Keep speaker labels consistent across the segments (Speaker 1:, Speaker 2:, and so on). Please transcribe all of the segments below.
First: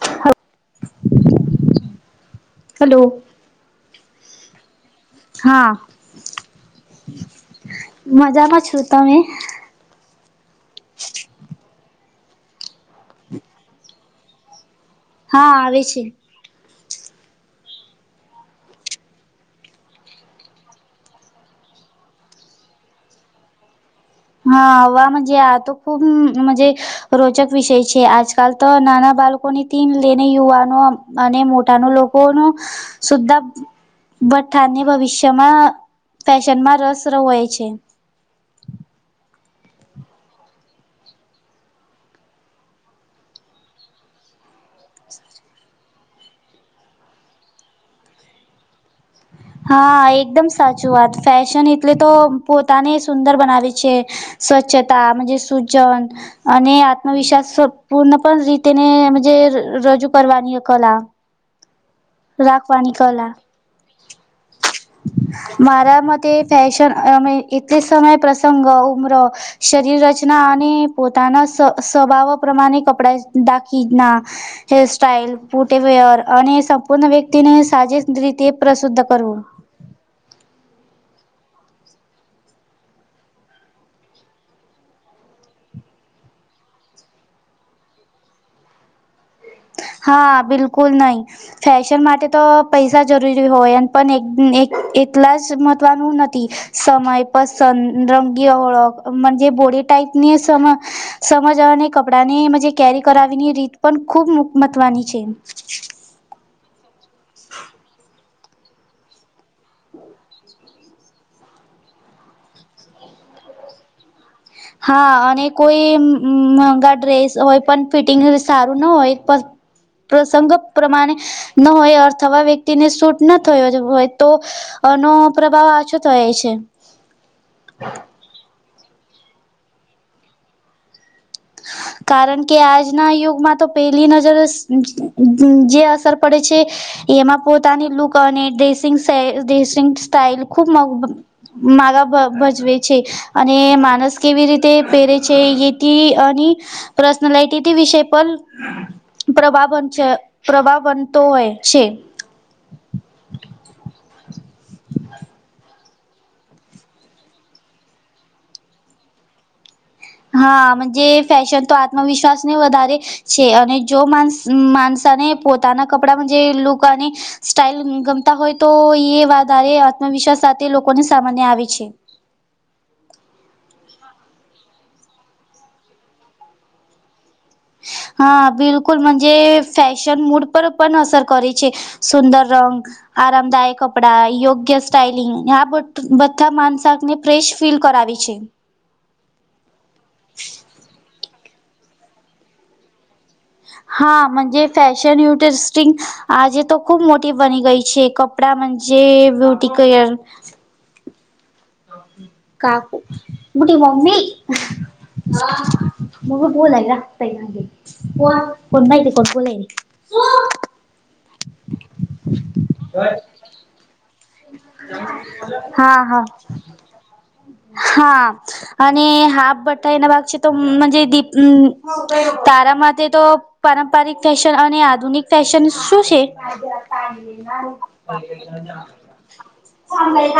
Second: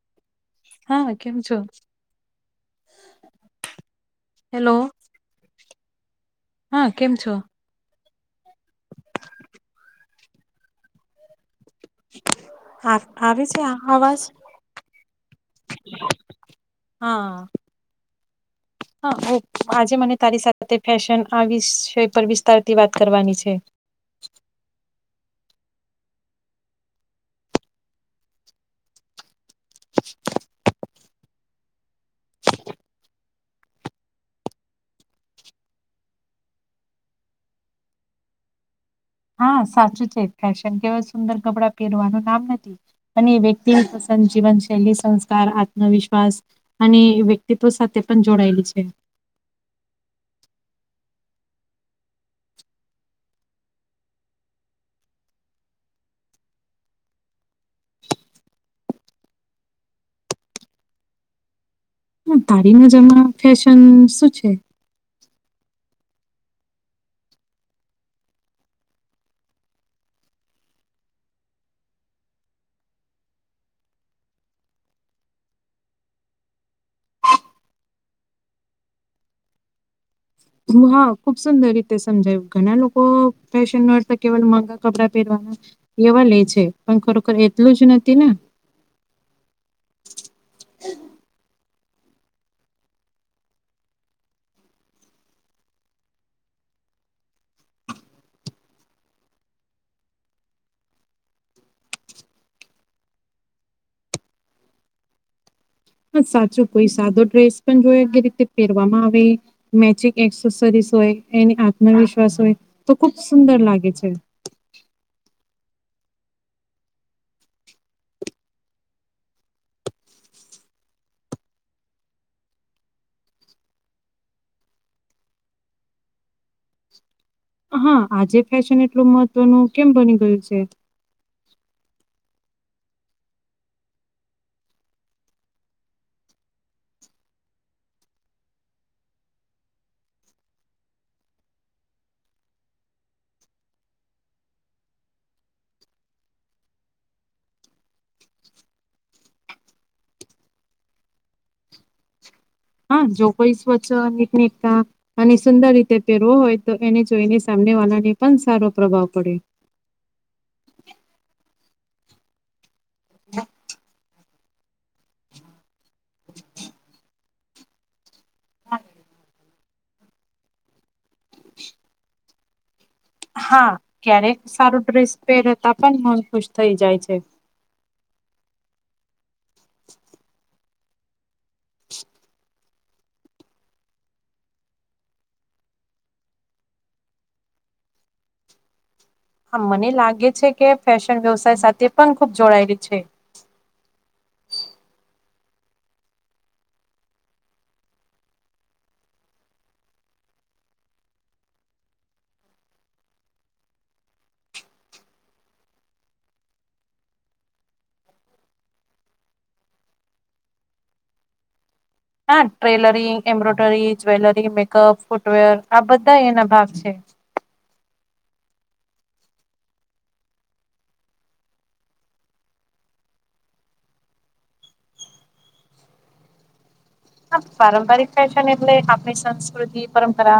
Speaker 1: હા. [unintelligible]
Speaker 2: હા, કેમ છો?
Speaker 1: હલો.
Speaker 2: હેલો.
Speaker 1: હા.
Speaker 2: હા, કેમ છો?
Speaker 1: મજામાં છું, તમે
Speaker 2: [unintelligible] [inaudible] આવી છે, આ અવાજ.
Speaker 1: હા આવે છે.
Speaker 2: હા, હા આજે મને તારી સાથે ફેશન આ વિષય પર વિસ્તારથી વાત કરવાની છે.
Speaker 1: હા વાજ તો ખૂબજ મજા. રોચક વિષય છે, આજકાલ તો નાના બાળકોની ટીન લેને યુવાનો. અને મોટા નો લોકો નો સુઘપ. ભઠાને ભવિષ્યમાં ફેશનમાં રસ હોય છે.
Speaker 2: હા સાચું છે, ફેશન કેવા સુંદર કપડાં પહેરવાનું નામ નથી. અને વ્યક્તિ પસંદ જીવનશૈલી સંસ્કાર આત્મવિશ્વાસ. અને વ્યક્તિત્વ સાથે પણ જોડાયેલી છે.
Speaker 1: હા, એકદમ સાચું વાત ફેશન એટલે તો પોતાને સુંદર બનાવે છે. સ્વચ્છતા પછી સુજન. અને આત્મવિશ્વાસ પૂર્ણ પણ રીતે નેજ રજૂ કરવાની કલા.
Speaker 2: તારી
Speaker 1: રાખવાની
Speaker 2: નજરમાં
Speaker 1: કલા
Speaker 2: ફેશન શું છે.
Speaker 1: મારા મતે ફેશન અમે એટલે સમય પ્રસંગ ઉમરો. શરીર રચના અને પોતાના સ્વભાવ પ્રમાણે કપડાં દાકીના. હેરસ્ટાઈલ ફુટેવેયર અને સબ. પૂર્ણ વ્યક્તિને સાજસ રીતે પ્રસુદ્ધ કરવું.
Speaker 2: હું, હા ખુબ સુંદર રીતે સમજાયું, ઘણા લોકો ફેશન કેવલ મોઘા કપડાં પહેરવાના. એવા લે છે, પણ ખરોખર એટલું જ નથી ને.
Speaker 1: હા બિલકુલ નહીં. ફેશન માટે તો પૈસા જરૂરી હોય પણ એલા જ મહત્વનું નથી. સમય પસંદ રંગી ઓળખજ બોડી ટાઈપની સમય. સમજ અને કપડાં ને કેરી કરાવીની રીત પણ ખૂબ મહત્વની છે.
Speaker 2: હા, સાચું કોઈ સાદો ડ્રેસ પણ જોયો કે રીતે પહેરવામાં આવે. મેચિંગ એક્સેસરીસ હોય એની આત્મવિશ્વાસ હોય તો ખુબ સુંદર લાગે છે.
Speaker 1: હા, અને કોઈ મોંઘા ડ્રેસ હોય પણ ફિટિંગ સારું ના હોય. પ્રસંગ પ્રમાણે ન હોય અથવા વ્યક્તિને શૂટ ન થયો હોય તો- અ નો પ્રભાવ આછો થાય છે.
Speaker 2: હા આજે ફેશન એટલું મહત્વનું કેમ બની ગયું છે.
Speaker 1: કારણ કે આજના યુગમાં તો પહેલી નજર જે અસર પડે છે. એમાં પોતાની લુક અને ડ્રેસિંગ ડ્રેસિંગ સ્ટાઈલ ખુબ. માગા ભ ભજવે છે. અને માણસ કેવી રીતે પહેરે છે, એથી અને- પર્સનલાટીટી વિષયે પણ. પ્રવાહ બનશે પ્રવાહ બનતો હોય છે.
Speaker 2: હાજો કોઈ સ્વચ્છ પીકનીકમા. અને સુંદર રીતે પહેરવો હોય, તો એને જોઈને સામને વાળાને પણ સારો પ્રભાવ પડ્યો.
Speaker 1: હા ફેશન તો આત્મવિશ્વાસને વધારે છે, અને જો માનસ માનસ. તને પોતાના કપડામાં જે લુક અને સ્ટાઇલ ગમતા હોય તો એ વાત, સારે આત્મવિશ્વાસ સાથે લોકોને સામાન્ય આવે છે,
Speaker 2: હા, ક્યારેક સારું ડ્રેસ પહેરતા પણ મન ખુશ થઈ જાય છે.
Speaker 1: હા, બિલકુલ મજે ફેશન મૂડ. ઉપર પણ અસર કરે છે, સુંદર રંગ આરામદાયક કપડાં યોગ્ય સ્ટાઈલિંગ આ બધા માનસાકને ફ્રેશ ફીલ કરાવે છે
Speaker 2: હા મને લાગે છે કે ફેશન વ્યવસાય સાથે પણ ખુબ જોડાયેલી છે
Speaker 1: હાજ ફેશન ટરિસ્ટિંગ આજે તો ખુબ મોટી બની ગઈ છે કપડા મજે બ્યુટિકયર કાકું મુટી મમ્મી મ બોલાય ગ પે કોણ માહિત કોણ બોલા
Speaker 2: હા tailoring embroidery jewellery makeup footwear આ બધા એના ભાગ છે
Speaker 1: હા અને હાફ ભઠાઈ ના ભાગ છે તો દીપ તારા માટે તો પારંપારિક ફેશન અને આધુનિક ફેશન શું છે
Speaker 2: પારંપરિક ફેશન એટલે આપણી સંસ્કૃતિ પરંપરા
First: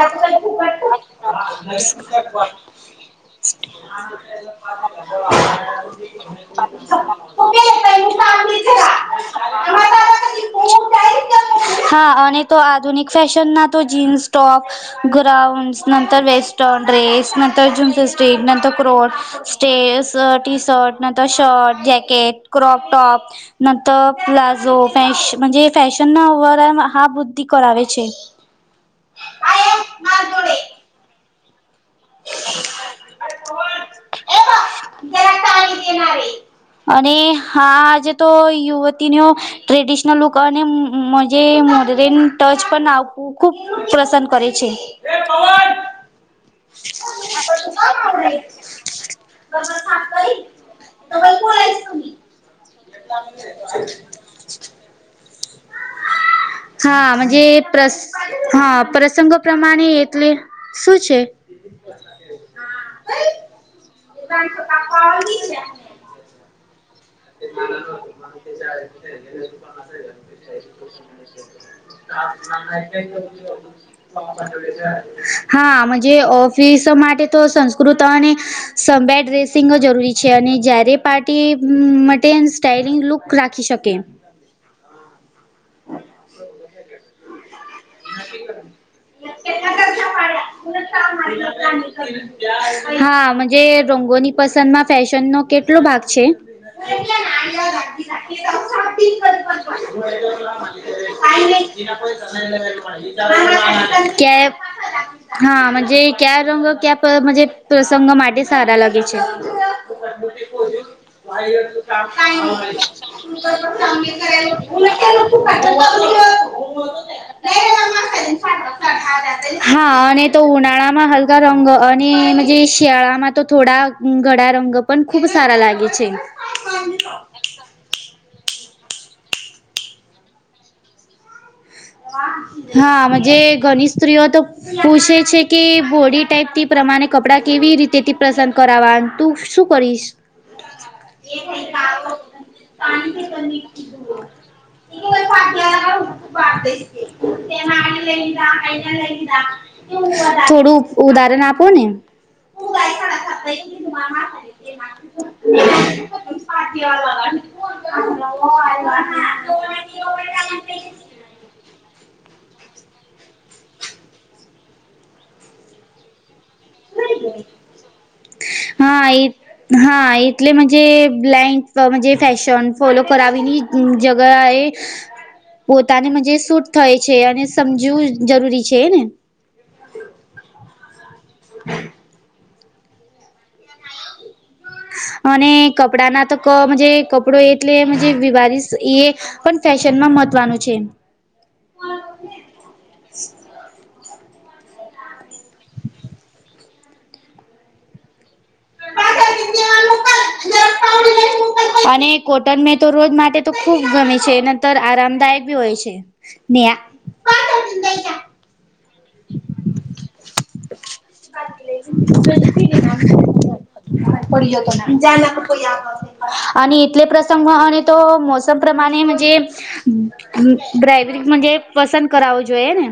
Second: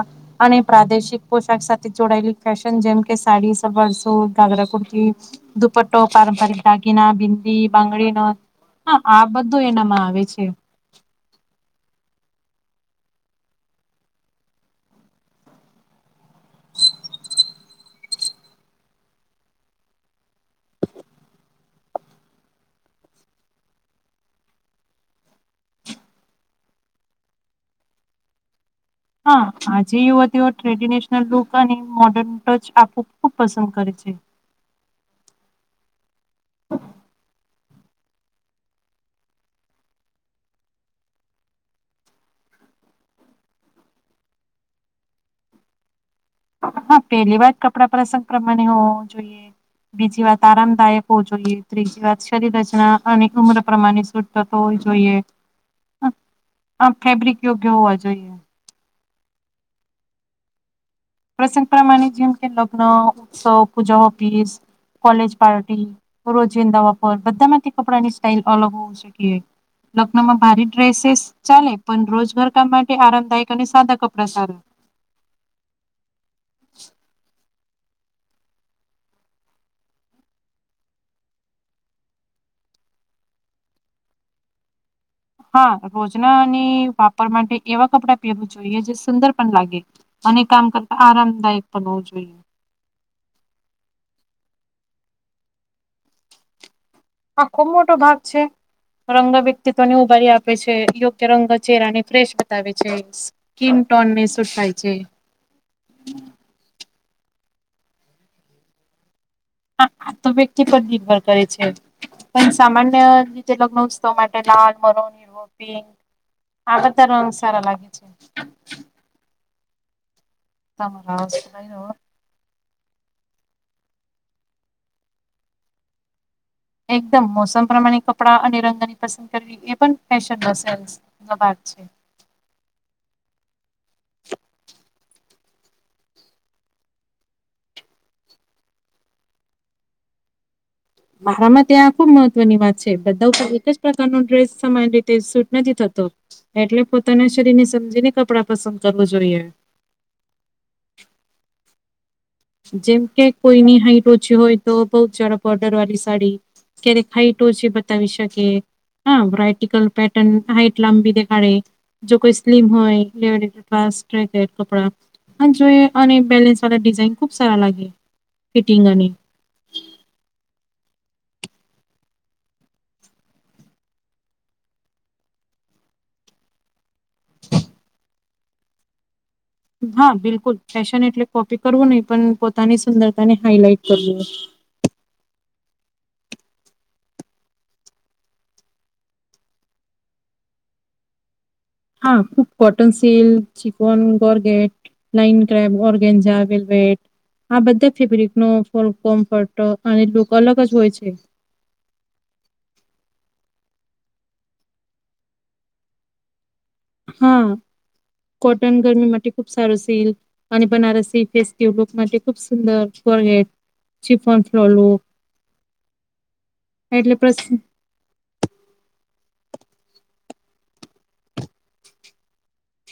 Speaker 2: અને પ્રાદેશિક પોશાક સાથે જોડાયેલી ફેશન જેમ કે સાડી સવારસ ગાગરા કુર્તી દુપટો પારંપરિક દાગના બિન્ંદી બંગડનો હા આ બધું એનામાં આવે છે
Speaker 1: હા અને તો આધુનિક ફેશન ના તો જીન્સ ટોપ ગ્રાઉન્સ નંતર વેસ્ટ રેસ નંતર જમસ સ્ટટ નંતર ક્રોટ સ્ટેસ ટી શર્ટ ન તોર શર્ટ જેકેટ ક્રોપ ટોપ નંતર પ્લાઝો ફજ ફેશન ના ઓવરલ હા બુદ્ધિ કરરાવે છે
Speaker 2: [inaudible] હા આજે યુવતીઓ ટ્રેડીને લોકોને મોર્ડર્ન ટચ આપું ખૂબ પસંદ કરે છે
Speaker 1: [unintelligible] અને હાજ તો યુવતી ન ટ્રેડિશનલ લુક અને મજ મોડરેન ટચ પણું ખુબ પ્રસન્ન કરે છે
Speaker 2: હા પેલી વાત કપડા પ્રસંગ પ્રમાણે હો બીજી વાત આરામદાયક હોવું જોઈએ ત્રીજી વાત શરીર ઉમર પ્રમાની શૂધ થતો હો જોઈએ આ
Speaker 1: હાજ
Speaker 2: ફેબ્રિક યોગ્ય
Speaker 1: પ્રસ
Speaker 2: હોવા જોઈએ
Speaker 1: હા પ્રસંગો પ્રમાણે એટલે શું છે
Speaker 2: પ્રસંગ પ્રમાણે જેમ કે લગ્ન ઉત્સવ પૂજા ઓફિસ કોલેજ પાર્ટી રોજિંદપ બધા માંથી કપડાની સ્ટાઈઇલ અલગ હો શકી લગ્નમાં ભારે ડ્રેસેસ ચાલે પણ
Speaker 1: [inaudible]
Speaker 2: રોજગાર કામ માટે આરામદાયક અને સાદા કપડાં સારા
Speaker 1: હા આમાં જે ઓફિસ માટે તો સં કૃત અને સબેડ ર્રેસિંગ જરૂરી છે અને જ્યારે પાર્ટી માટે ન સ્ટઇલિંગ લુક રાખી શકે
Speaker 2: હા રોજનાની વાપર માટે એવા કપડાં પહેવું જોઈએ જે સુંદર પણ લાગે અને કામ કરતા આરામદાયક બન હોવું જોઈએ
Speaker 1: હા રંગોની પસંદમાં ફેશન નો કેટલો ભાગ છે [unintelligible] કે [unintelligible]
Speaker 2: આ ખુબ મોટો ભાગ છે રંગ વ્યક્તિત્વને ઉભારી આપે છે યોગ્ય રંગ ચહેરાને ફ્રેશ બતાવે છે સ્કીન ટોનને સૂટ થાય છે
Speaker 1: હાજ ક્યા રંગ ક્યા પ્રસંગ માટે સારા લાગે છે
Speaker 2: હા તો વ્યક્તિ પદ
Speaker 1: હા
Speaker 2: પણ સામાન્ય રીતે લગન ઉત્સવ માટે લાલ, મરોન, પિક આ બંધાા રંગ સારા લાગે છે.
Speaker 1: હા અને તો ઉનાળા માં હલકા રંગ,
Speaker 2: તમારા
Speaker 1: અને જે શિયાળામાં તો થોડા ગળા રંગ પણ ખુબ સારા લાગે છે.
Speaker 2: એકદમ મોસમ પ્રમાણે કપડાં અને રંગની પ કરવી એ પણન ન ભાગ છે.
Speaker 1: હા મજે ઘણી સ્ત્રીઓ તો પૂછે છે કે, બોડી ટાઈપથી પ્રમાણે કપડા કેવી રીતે થી પસંદ કરાવવા.? તું શું કરીશ.?
Speaker 2: મારામાં ત્યાં ખુબ મહત્વની વાત છે. બધા એક જ પ્રકારનો ડ્રેસ સમાન રીતે સૂટ નથી થતો. એટલે પોતાના શરીર ને
Speaker 1: તેમાં આને
Speaker 2: સમજીને
Speaker 1: લઈ લીધા
Speaker 2: કપડાં પસંદ
Speaker 1: આને લઈ
Speaker 2: કરવું
Speaker 1: લીધા
Speaker 2: જોઈએ.
Speaker 1: થોડું ઉદાહરણ આપો ને?
Speaker 2: જેમ કે, કોઈની હાઈટ ઓછી હોય તો બહુ જરા બોર્ડર વાળી સાડી, ક્યારે હઈટ ઓ છી બતાવી શકે. હા વરાઇટિકલ પેટર્ન હાઇટ લાંબી દેખાડે. જો કોઈ સ્લીમ હોય કપડા જો અને બેલેન્સ વાળા ડિઝાઇન ખુબ સારા લાગે. ફિટિંગ અને
Speaker 1: હા એ હા એટલે મજે બ્લાઇન્ક મજે ફેશન ફોલો કરાવીની જગા એ પોતાની મજ સૂટ થાય. છે અને સમજવું જરૂરી છે ને?
Speaker 2: હા બિલકુલ, ફેશન એટલે કોપી કરવું નહી પણ પોતાની સુંદરતા ને હાઈલાઈટ કરવું.
Speaker 1: અને કપડા ના તો ક કપડો એટલે મજે વિવાઇશ એ પણ ફેશન માં મહત્વનું છે.
Speaker 2: હા ખુબ કોટન સીલ્ક, ચિકન, ગોર્ગેટ નાઈન ક્રેબ, ઓરગેંજા, વેલ્વેટ આ બધા ફેબ્રિક નો કોમ્ફર્ટો અને લુક અલગ જ હોય છે.
Speaker 1: અને કોટન મે તો રોજ માટે તો ખુબ ગમે છે નંતર આરામદાયક બી હોય છે. મેં
Speaker 2: હા કોટન ગરમી માટે ખૂબ સારું સીલ્ક અને બનારસી ફેસ્ટિવ લુક માટે ખૂબ સુંદર. ચિફોન ફ્લોર લુક
Speaker 1: અને એટલે પ્રસંગ અને તો મોસમ પ્રમાણે મ જે ડ્રાઈવરીંગ પસંદ કરાવવું જોઈએ ને?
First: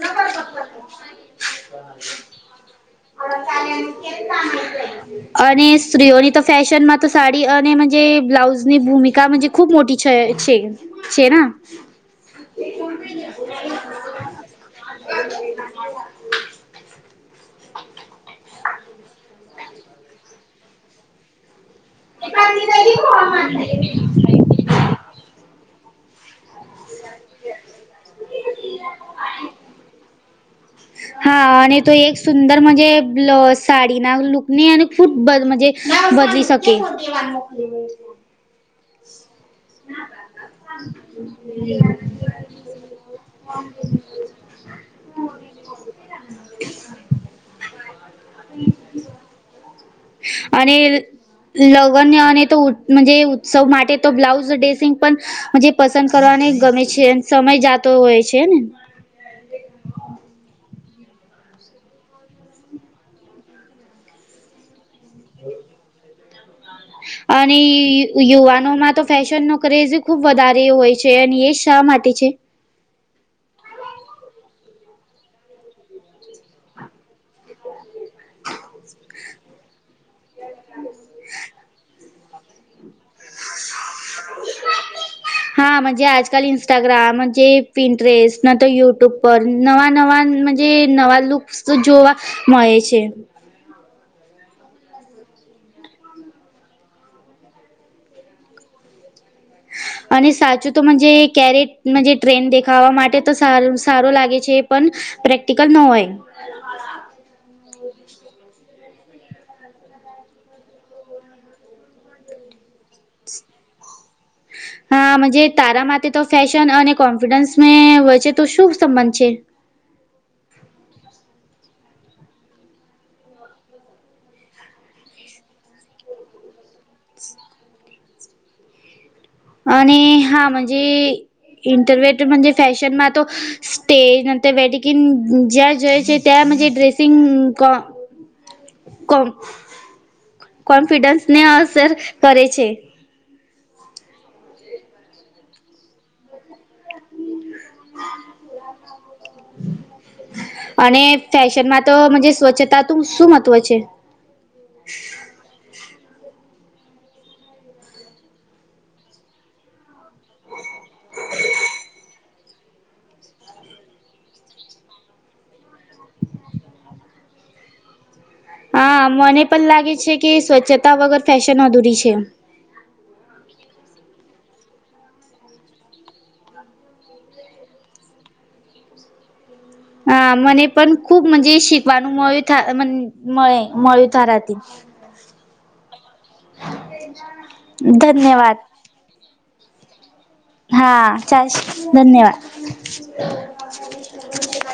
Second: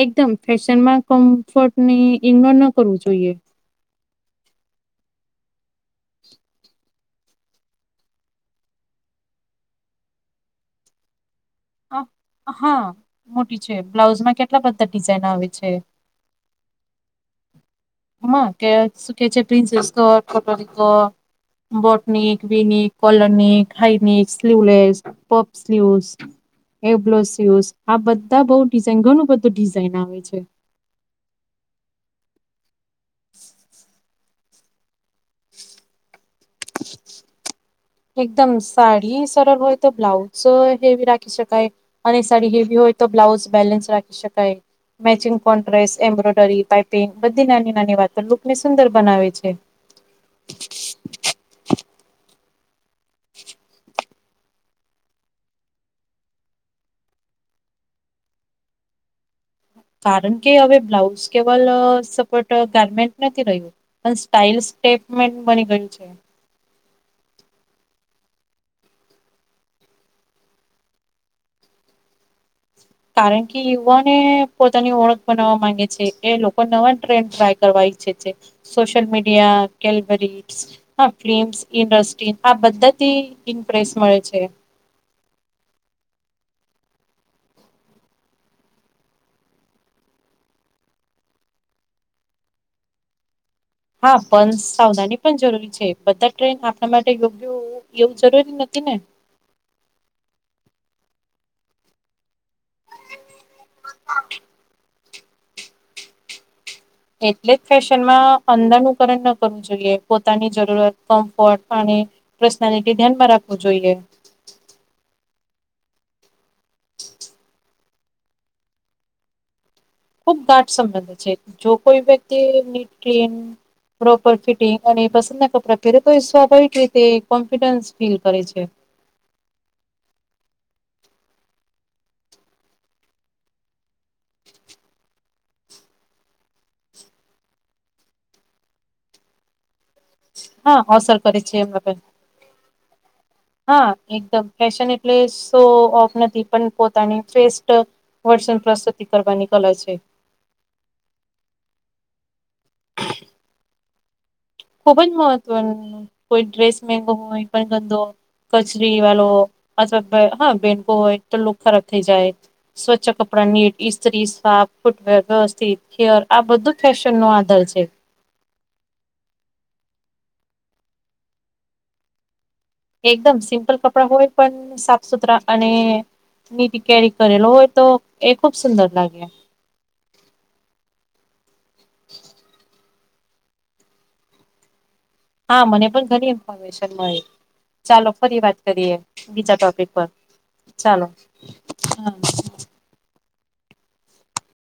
Speaker 2: એકદમ ફેશનમાં કમ્ફર્ટને ઇગ્નોર ન કરવું જોઈએ.
Speaker 1: [inaudible] અને સ્ત્રીઓની તો ફેશનમાં તો, સાડી અને મ જે બ્લાઉઝ ની ભૂમિકા ખૂબ મોટી છે છે છેના?
Speaker 2: હ હા મોટી છે બ્લાઉઝમાં કેટલા બધા ડિઝાઇન આવે છે. કે શું કે છે પ્રિન્સેસ કટ, કટોરી cut boat neck, V neck, collar neck, high neck sleeveless, puff sleeves એ બ્લો સુસ, આ બધા બઉ ડિઝઇન ઘણું બધું ડિઝાઇન આવે છે.
Speaker 1: હા અને તો એક સુંદર મજે સાડીના લુક ને અને ખુબ બ મ જે બદલી શકે.
Speaker 2: એકદમ સાડી સરળ હોય તો બ્લાઉઝ હેવી રાખી શકાય. અને સાડી હેવી હોય તો બ્લાઉઝ બેલેન્સ રાખી શકાય. મેચિંગ કોન્ટ્રેસ એમ્બ્રોઇડરી પાઇપિંગ બધી નાની નાની વાતો લુક ને સુંદર બનાવે છે.
Speaker 1: અને લગ્ન અને તો મ જે ઉત્સવ માટે તો બ્લાઉઝ ડ્રેસિંગ પણ મ જે પસંદ કરવાને ગમે છે સમય જાતો હોય છે ને,
Speaker 2: કારણ કે હવે બ્લાઉઝ કેવલ સપોટ ગાર્મેન્ટ નથી રહ્યું. પણ સ્ટાઇલ સ્ટેટમેન્ટ બની ગયું છે.
Speaker 1: અને યુવાનો માં તો ફેશન નો ક્રેઝ ખુબ વધારે હોય છે અને એ શા માટે છે.
Speaker 2: કારણ કે યુવાને પોતાની ઓળખ બનાવા માંગે છે એ લોકો નવા ટ્રેન્ડ ટ્રાય કરવાય ઈચ્છે છે. સોશલ મીડિયા કેલબરી હ ફમ ઇન્ડસ્ટ્રી- આ બધાથી ઇમ્પ્રેસ મળે છે.
Speaker 1: હાજ આજકાલ ઇન્સ્ટાગ્રામ પિન્ટસ્ટ ન તો યુટ્યુબ- પર નવા નવા જે નવા લુક્સ તો જોવા મળે છે.
Speaker 2: હા બસ સાવધાની પણ જરૂરી છે બધા ટ્રેન આપણા માટે યોગ્ય- એવું જરૂરી નથી ને- [inaudible]
Speaker 1: અને સાચું તોજ ક્યારે ટ્રેન દેખાવા માટે તો સાર સારો લાગે છે પણ- પ્રેક્ટિકલ ન હોય-
Speaker 2: એટલે જ ફેશનમાં અંદરનું કરણ ન કરવું જોઈએ પોતાની જરૂરત કમ્ફર્ટ અને- પર્સનાલિટી ધ્યાનમાં રાખવું જોઈએ-
Speaker 1: હા જે તારા માટે તો ફેશન અને કોન્ફિડન્સ મે વચ્ચે- તો શું સંબંધ છે.
Speaker 2: ખુબ ગાટ સંબંધ છે જો કોઈ વ્યક્તિ ટન- પ્રોપર ફિટિંગ અને પસંદ ના કપડાં પહેરે તો એ સ્વાભાવિક રીતે કોન્ફિડન્સ ફીલ કરે છે.
Speaker 1: અને હાજ ઈન્ટરનેટમાં જે ફેશનમાં તો- સ્ટેજ અને વેડિંગિંગ જ્યાં જય છે. તેમ જે ડ્રેસિંગ કો કો-
Speaker 2: હા અસર
Speaker 1: કોન્ફિડન્સ
Speaker 2: કરે
Speaker 1: ને
Speaker 2: છે એમના
Speaker 1: અસર
Speaker 2: પર
Speaker 1: કરે છે.
Speaker 2: હા એકદમ ફેશન એટલે શો ઓફ નથી પણ પોતાની ફીસ્ટ- વર્ષન પ્રસૂતિ કરવાની કલા છે.
Speaker 1: અને ફેશનમાં તોજ સ્વચ્છતાનું શું મહત્વ છે.
Speaker 2: ખુબ જ મહત્વનું કોઈ ડ્રેસ મંગો હોય પણ ગંદો- કચરી વાળો અથવા હા બેનકો હોય તો લુક ખરાબ થઈ જાય- સ્વચ્છ કપડા નીટ સ્ત્રી સાફ ફૂટવેર વ્યવસ્થિતે આ બધું ફેશન નો આધાર છે.
Speaker 1: હા મને પણ લાગે છે કે સ્વચ્છતા વગર ફેશન અધૂરી છે.
Speaker 2: એકદમ સિમ્પલ કપડા હોય પણ સાફ સુથરા અને- નીટ કેરી કરેલો હોય તો એ ખુબ સુંદર લાગે-
Speaker 1: હા મને પણ ખુબજ શીખવાનું મળ્યું મળે મળ્યું તારાથી-
Speaker 2: હા મને પણ ઘણી ઇન્ફોર્મેશન મળી ચાલો ફરી વાત
Speaker 1: ધન્યવાદ
Speaker 2: કરીએ- બીજા ટોપિક પર ચાલો
Speaker 1: હા ચાલ
Speaker 2: હા-
Speaker 1: ધન્યવાદ.